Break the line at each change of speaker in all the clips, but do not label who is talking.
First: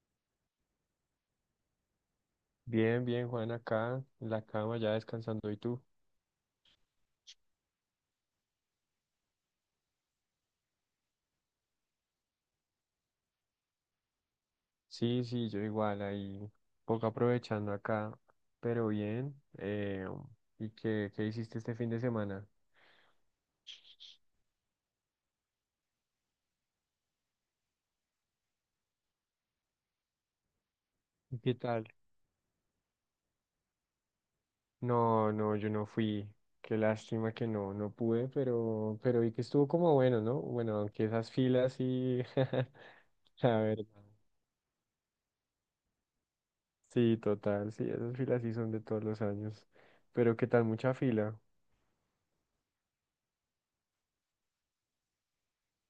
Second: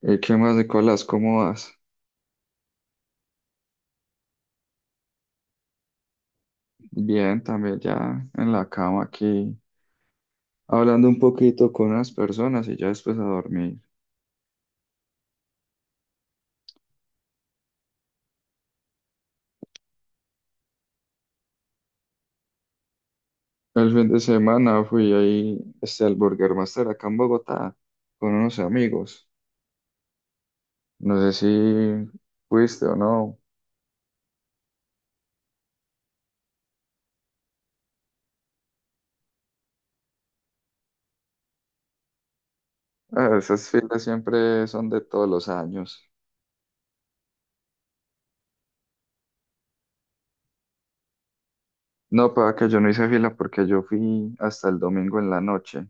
¿Qué más, Nicolás? ¿Cómo vas?
Bien, bien, Juan, acá en la cama ya descansando. ¿Y tú?
Bien, también ya en la cama aquí, hablando un poquito con unas personas y ya después a dormir.
Sí, sí, yo igual, ahí poco aprovechando acá, pero bien. ¿Y qué hiciste este fin de semana?
El fin de semana fui ahí al Burger Master acá en Bogotá con unos amigos. No sé
¿Y qué tal?
si fuiste o no.
No, no, yo no fui. Qué lástima que no pude, pero vi que estuvo como bueno, ¿no? Bueno, aunque esas filas sí,
Ah,
la
esas
verdad.
filas siempre son de todos los años.
Sí, total, sí, esas filas sí son de todos los años. Pero qué tal, mucha fila.
No, para que yo no hice fila porque yo fui hasta el domingo en la noche.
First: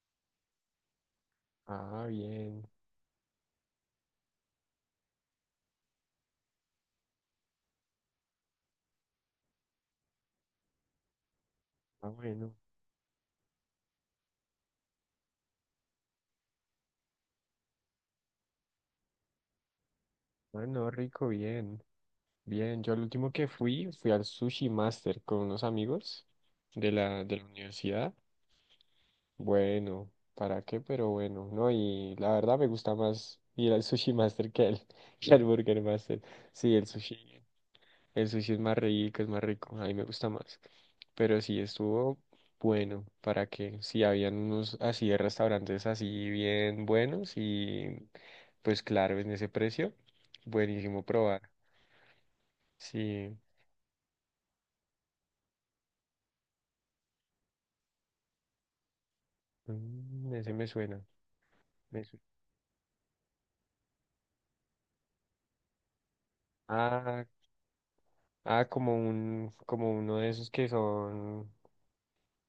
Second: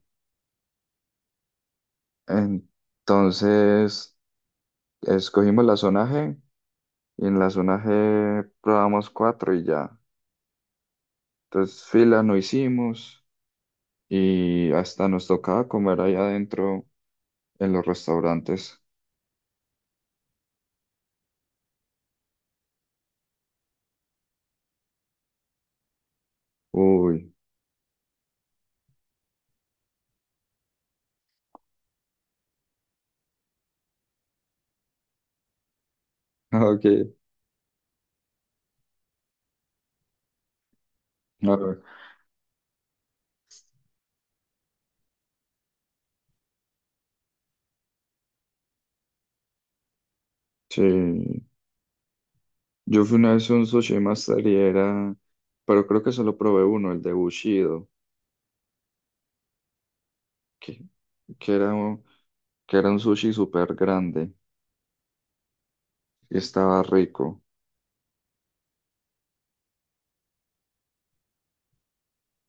Ah, bien.
Entonces, escogimos la zona G. Y en la zona G probamos cuatro y ya. Entonces
Ah,
fila no
bueno.
hicimos y hasta nos tocaba comer ahí adentro en los restaurantes.
Ah, no, rico, bien. Bien, yo al último que fui, fui al Sushi Master con unos amigos de
Uy,
la, de la universidad. Bueno, ¿para qué? Pero bueno, no, y la verdad me gusta más ir al Sushi Master que al, que al Burger Master. Sí,
ok.
el sushi es más rico, a mí me gusta más. Pero
A
sí,
ver,
estuvo bueno, ¿para qué? Sí, habían unos así de restaurantes así bien buenos y pues claro, en ese precio, buenísimo probar.
sí, yo fui una
Sí.
vez a un sushi master y era, pero creo que solo probé uno, el de Bushido,
Mm, ese me
que,
suena.
que era, un-
Me suena.
que era un sushi súper grande y estaba
Ah,
rico.
ah, como un, como uno de esos que son,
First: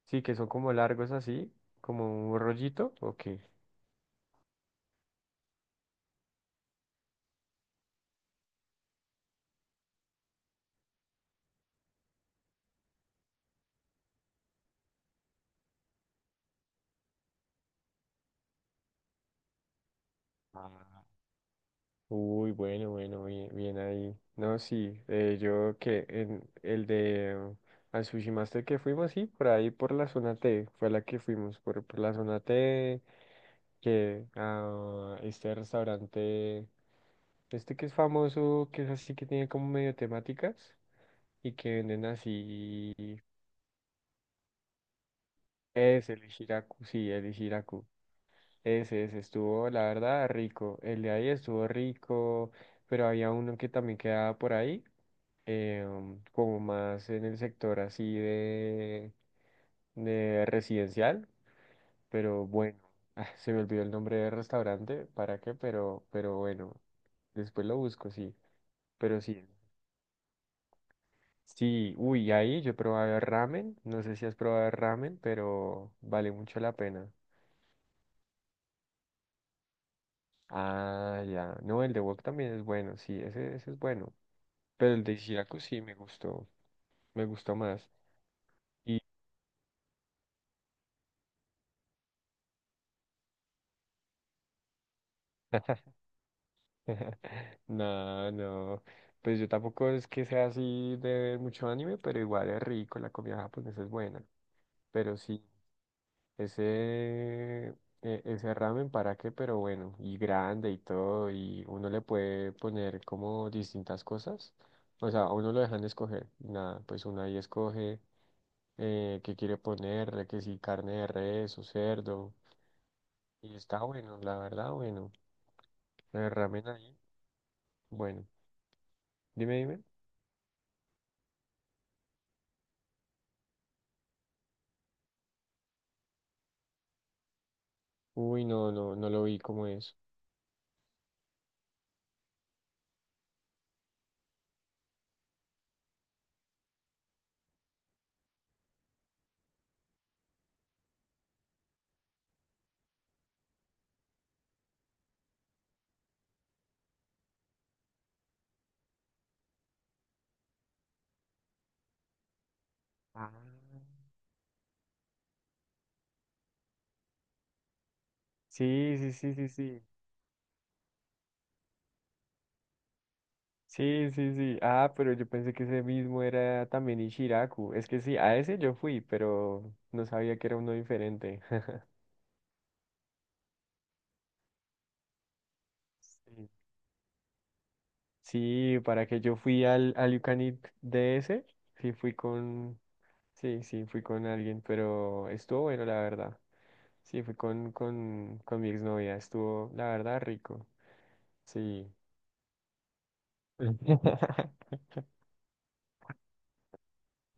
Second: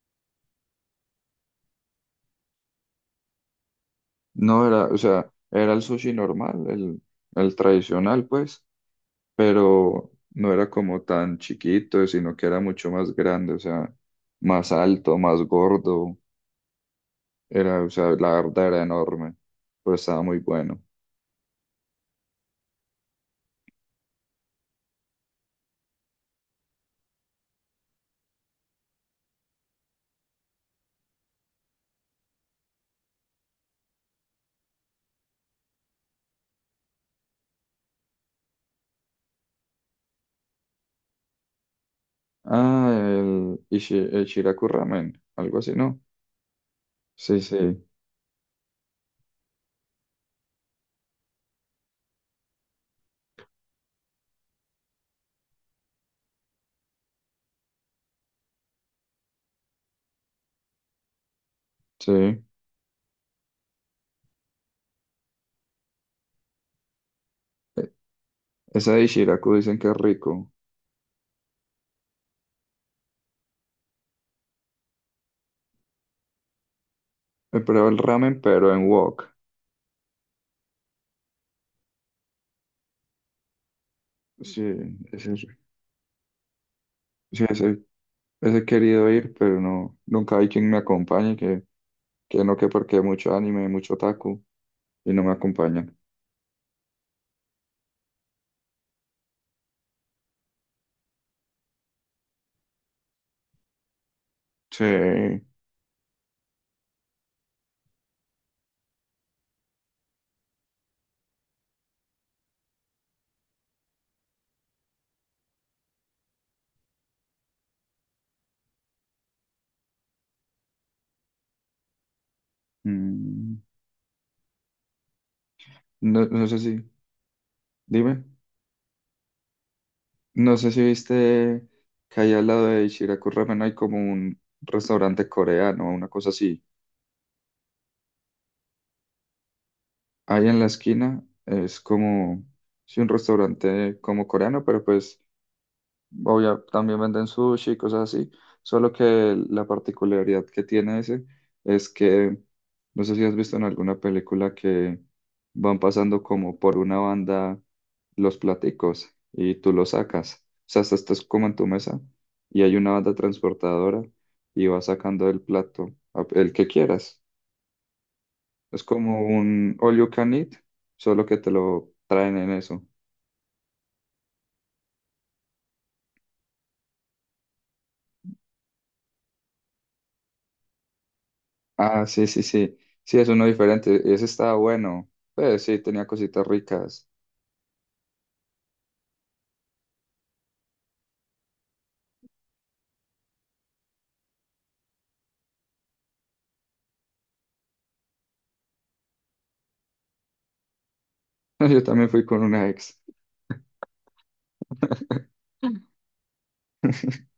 sí, que son como largos así, como un rollito, ok.
No era, o sea, era el sushi normal, el tradicional, pues pero no era como tan chiquito, sino que era mucho más grande, o sea, más alto, más gordo, era, o sea, la verdad era enorme, pero estaba muy bueno.
Ah. Uy, bueno, bueno, bien, bien ahí. No, sí, yo que en el de al Sushi Master que fuimos, sí, por ahí por la zona T, fue la que fuimos, por la zona T, que a este restaurante, este que es famoso, que es así que tiene como medio temáticas y que venden
Ah,
así.
el Shiraku Ramen, algo así, ¿no?
Es el Ishiraku, sí, el
Sí, sí,
Ishiraku. Ese estuvo, la verdad, rico. El de ahí estuvo rico, pero había uno que también quedaba por ahí, como más en el sector así de residencial,
sí.
pero bueno. Ah, se me olvidó el nombre del restaurante, ¿para qué? Pero bueno, después lo busco, sí.
Esa de
Pero sí,
Shiraku dicen que es rico.
sí, uy, ahí yo probaba ramen, no sé si has probado ramen, pero vale mucho la pena.
He probado el ramen, pero en wok.
Ah, ya. No, el de Wok también es bueno, sí, ese es bueno.
Sí,
Pero el de
ese, sí,
Shiraku sí me gustó
ese,
más.
ese he
Y
querido ir, pero no, nunca hay quien me acompañe, que no, que porque hay mucho anime, mucho otaku, y no me acompañan.
no, no. Pues yo tampoco es que sea así de ver mucho anime, pero igual es rico, la comida japonesa es buena. Pero sí,
Sí.
ese, ese ramen para qué, pero bueno, y grande y todo, y uno le puede poner como distintas cosas. O sea, a uno lo dejan escoger. Nada, pues uno ahí escoge. Qué quiere ponerle, que si carne de res o cerdo. Y
Mm,
está bueno, la verdad, bueno.
No,
El
no sé
ramen
si,
ahí,
dime,
bueno. Dime, dime.
no sé si viste que ahí al lado de Ichiraku Ramen hay como un restaurante coreano, una cosa así.
Uy, no, no, no lo vi como es.
Ahí en la esquina es como, sí, un restaurante como coreano, pero pues obvio también venden sushi y cosas así, solo que la particularidad que tiene ese es que, no sé si has visto en alguna película que van pasando como por una banda los platicos y tú los sacas, o sea, estás como en tu mesa y hay una banda
Ah,
transportadora y vas sacando el plato, el que quieras. Es
sí, sí,
como
sí, sí,
un
sí.
all you can eat, solo que te lo traen en eso.
Sí, sí, sí. Ah, pero yo pensé que ese mismo era también Ishiraku. Es que sí, a ese yo fui, pero no sabía que era uno diferente.
Ah, sí, sí, sí. Sí, es uno diferente y ese estaba bueno. Pues sí, tenía cositas
Sí,
ricas.
sí, para que yo fui al, al You Can Eat de ese, sí fui con, sí, sí, fui con alguien, pero estuvo bueno, la verdad. Sí, fui con mi exnovia, estuvo, la verdad, rico.
Yo
Sí.
también fui con una ex.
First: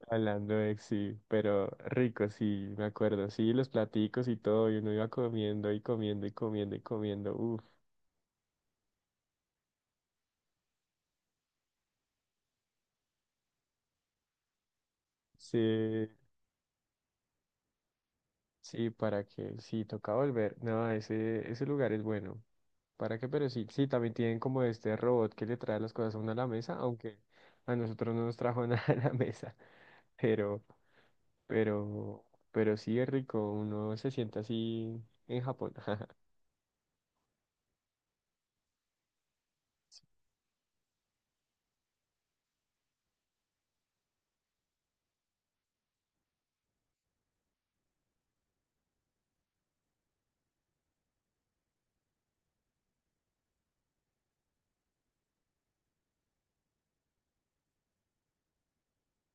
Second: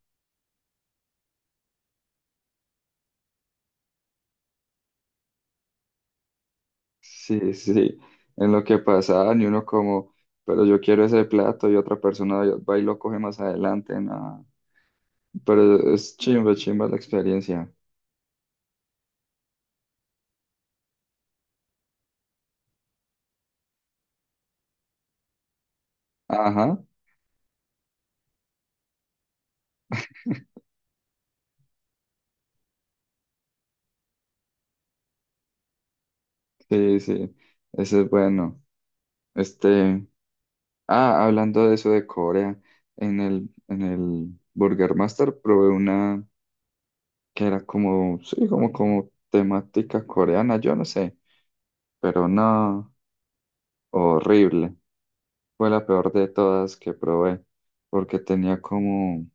Hablando de ex, sí, pero rico, sí, me acuerdo. Sí, los platicos y todo, y uno iba comiendo y comiendo y comiendo y comiendo.
Sí,
Uff,
sí. En lo que pasaban y uno como, pero yo quiero ese plato y otra persona va y lo coge más adelante. Nada. Pero
sí.
es chimba, chimba la experiencia.
Sí, para que, sí, toca volver. No, ese lugar es bueno. ¿Para qué? Pero sí, sí, también tienen como este robot que le trae las cosas a uno a la mesa,
Ajá.
aunque a nosotros no nos trajo nada a la mesa. Pero, pero, pero sí es rico, uno se siente así en Japón.
Sí, sí, ese es bueno. Este, ah, hablando de eso de Corea, en el, Burger Master probé una, que era como, sí, como temática coreana, yo no sé, pero no, horrible. Fue la peor de todas que probé, porque tenía como,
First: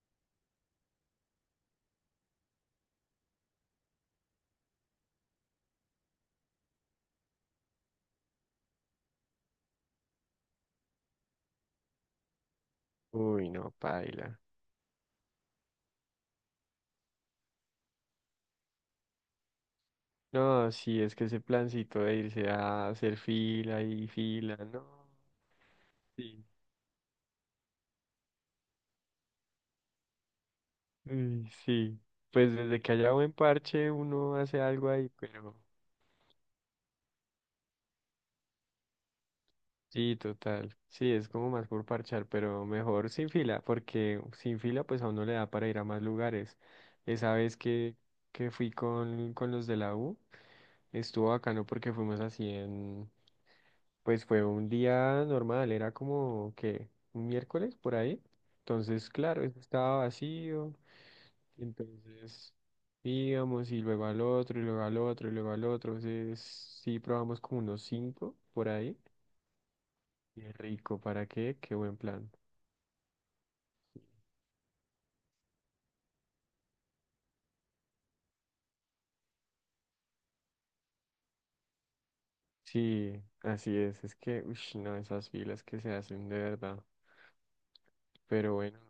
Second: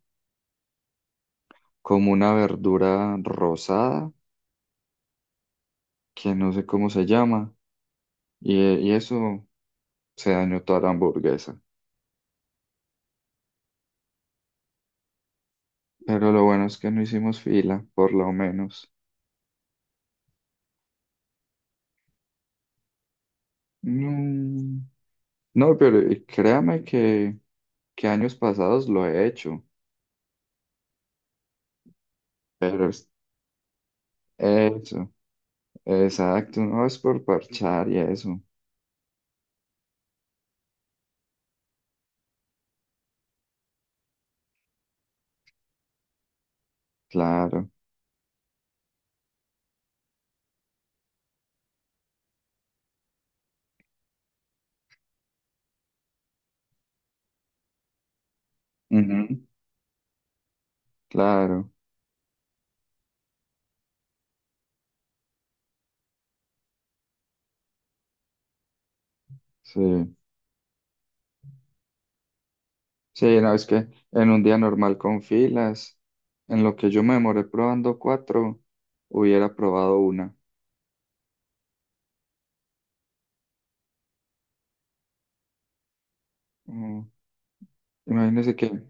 como una verdura rosada, que no sé cómo se llama, y eso se dañó toda la hamburguesa.
Uy, no, paila.
Pero lo bueno es que no hicimos fila, por lo menos.
No, sí, es que ese plancito de irse a hacer fila y fila,
No,
no.
no, pero
Sí.
créame que años pasados lo he hecho,
Uy, sí. Pues desde
pero
que haya buen parche, uno hace algo ahí,
eso.
pero.
Exacto, no es por parchar y eso,
Sí, total. Sí, es como más por parchar, pero mejor sin fila, porque sin fila pues a uno le da para ir a más lugares. Esa vez
claro,
que fui con los de la U, estuvo bacano porque fuimos así en, pues fue un día normal, era como que un miércoles por ahí. Entonces, claro,
ujú,
eso estaba vacío.
claro,
Entonces íbamos y luego al otro, y luego al otro, y luego al otro. Entonces sí probamos como unos cinco por ahí.
sí,
Qué rico, ¿para qué? Qué buen plan.
sí, no, es que en un día normal con filas, en lo que yo me demoré probando cuatro, hubiera probado una.
Sí, así es. Es que, uy, no, esas filas que se hacen de verdad.
Mm,
Pero
Imagínese
bueno,
que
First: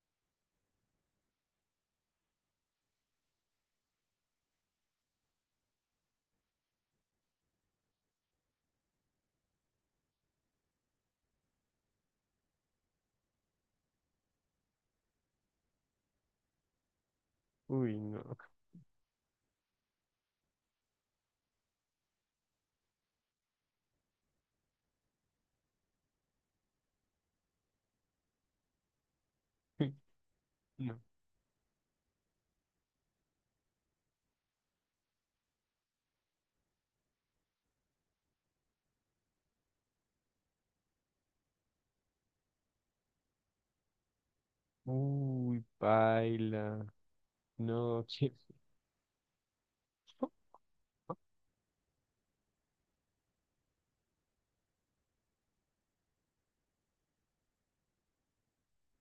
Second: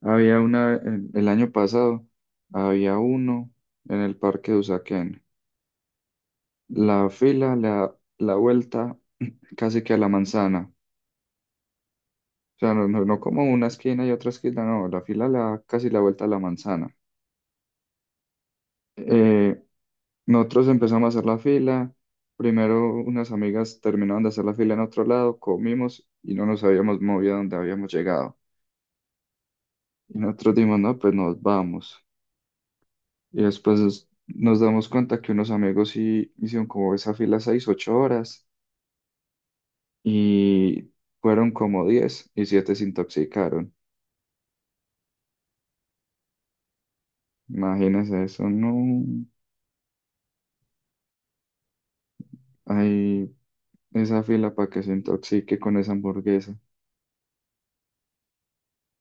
había una, el, año pasado, había uno en el parque de Usaquén, la fila, la vuelta casi que a la manzana, o sea, no, no, no como una esquina y otra esquina, no, la fila la, casi la vuelta a la manzana.
no. Uy, no.
Eh, Nosotros empezamos a hacer la fila. Primero unas amigas terminaron de hacer la fila en otro lado, comimos y no nos habíamos movido a donde habíamos llegado. Y nosotros dijimos, no,
No.
pues nos vamos. Y después nos damos cuenta que unos amigos sí hicieron como esa fila 6, 8 horas y fueron como 17 se intoxicaron.
Uy, paila. No,
Imagínense
qué-
eso, no hay esa fila para que se intoxique con esa hamburguesa.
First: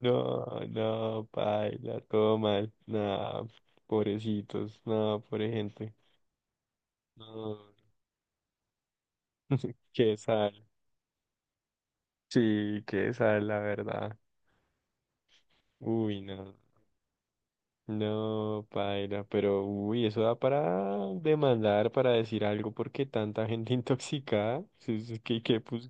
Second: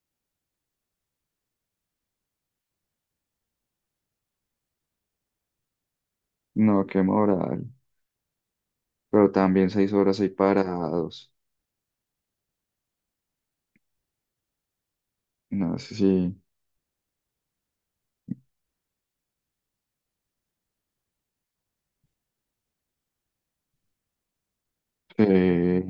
No, no, paila, todo mal. No, pobrecitos. No, pobre gente.
No, qué moral.
No,
Pero también seis
qué
horas ahí
sal.
parados.
Sí, qué sal, la verdad.
No sé
Uy,
si...
no. No, paila, pero uy, eso da para demandar, para decir algo, porque tanta gente intoxicada, sí, sí,
eh,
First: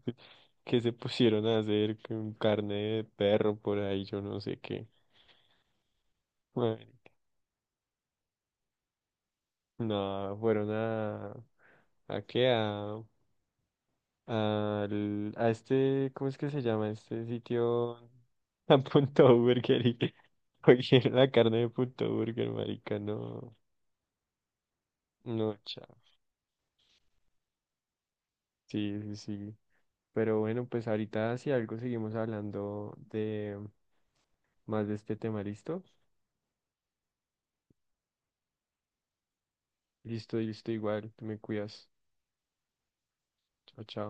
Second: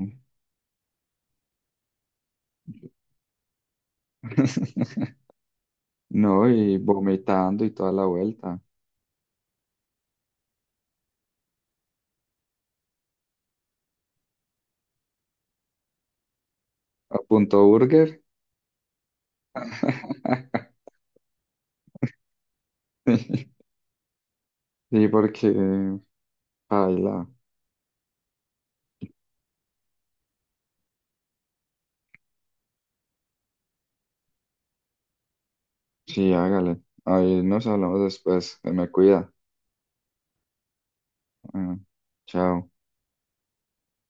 se pusieron a hacer con carne de perro por ahí, yo no sé qué.
no, y
Bueno,
vomitando y toda la vuelta.
no, fueron ¿a qué? A, a este, ¿cómo es que se llama?
A
Este
Punto
sitio,
Burger.
a Punto Burger, y cogieron la carne de Punto Burger, marica, no,
Sí, porque...
no, chao,
Paila.
sí, sí, sí. Pero bueno, pues ahorita si algo seguimos hablando de más de este tema, ¿listo?
Sí, hágale. Ahí nos hablamos después. Se me cuida.
Listo, listo, igual, te me
Bueno,
cuidas.
chao.
Chao, chao.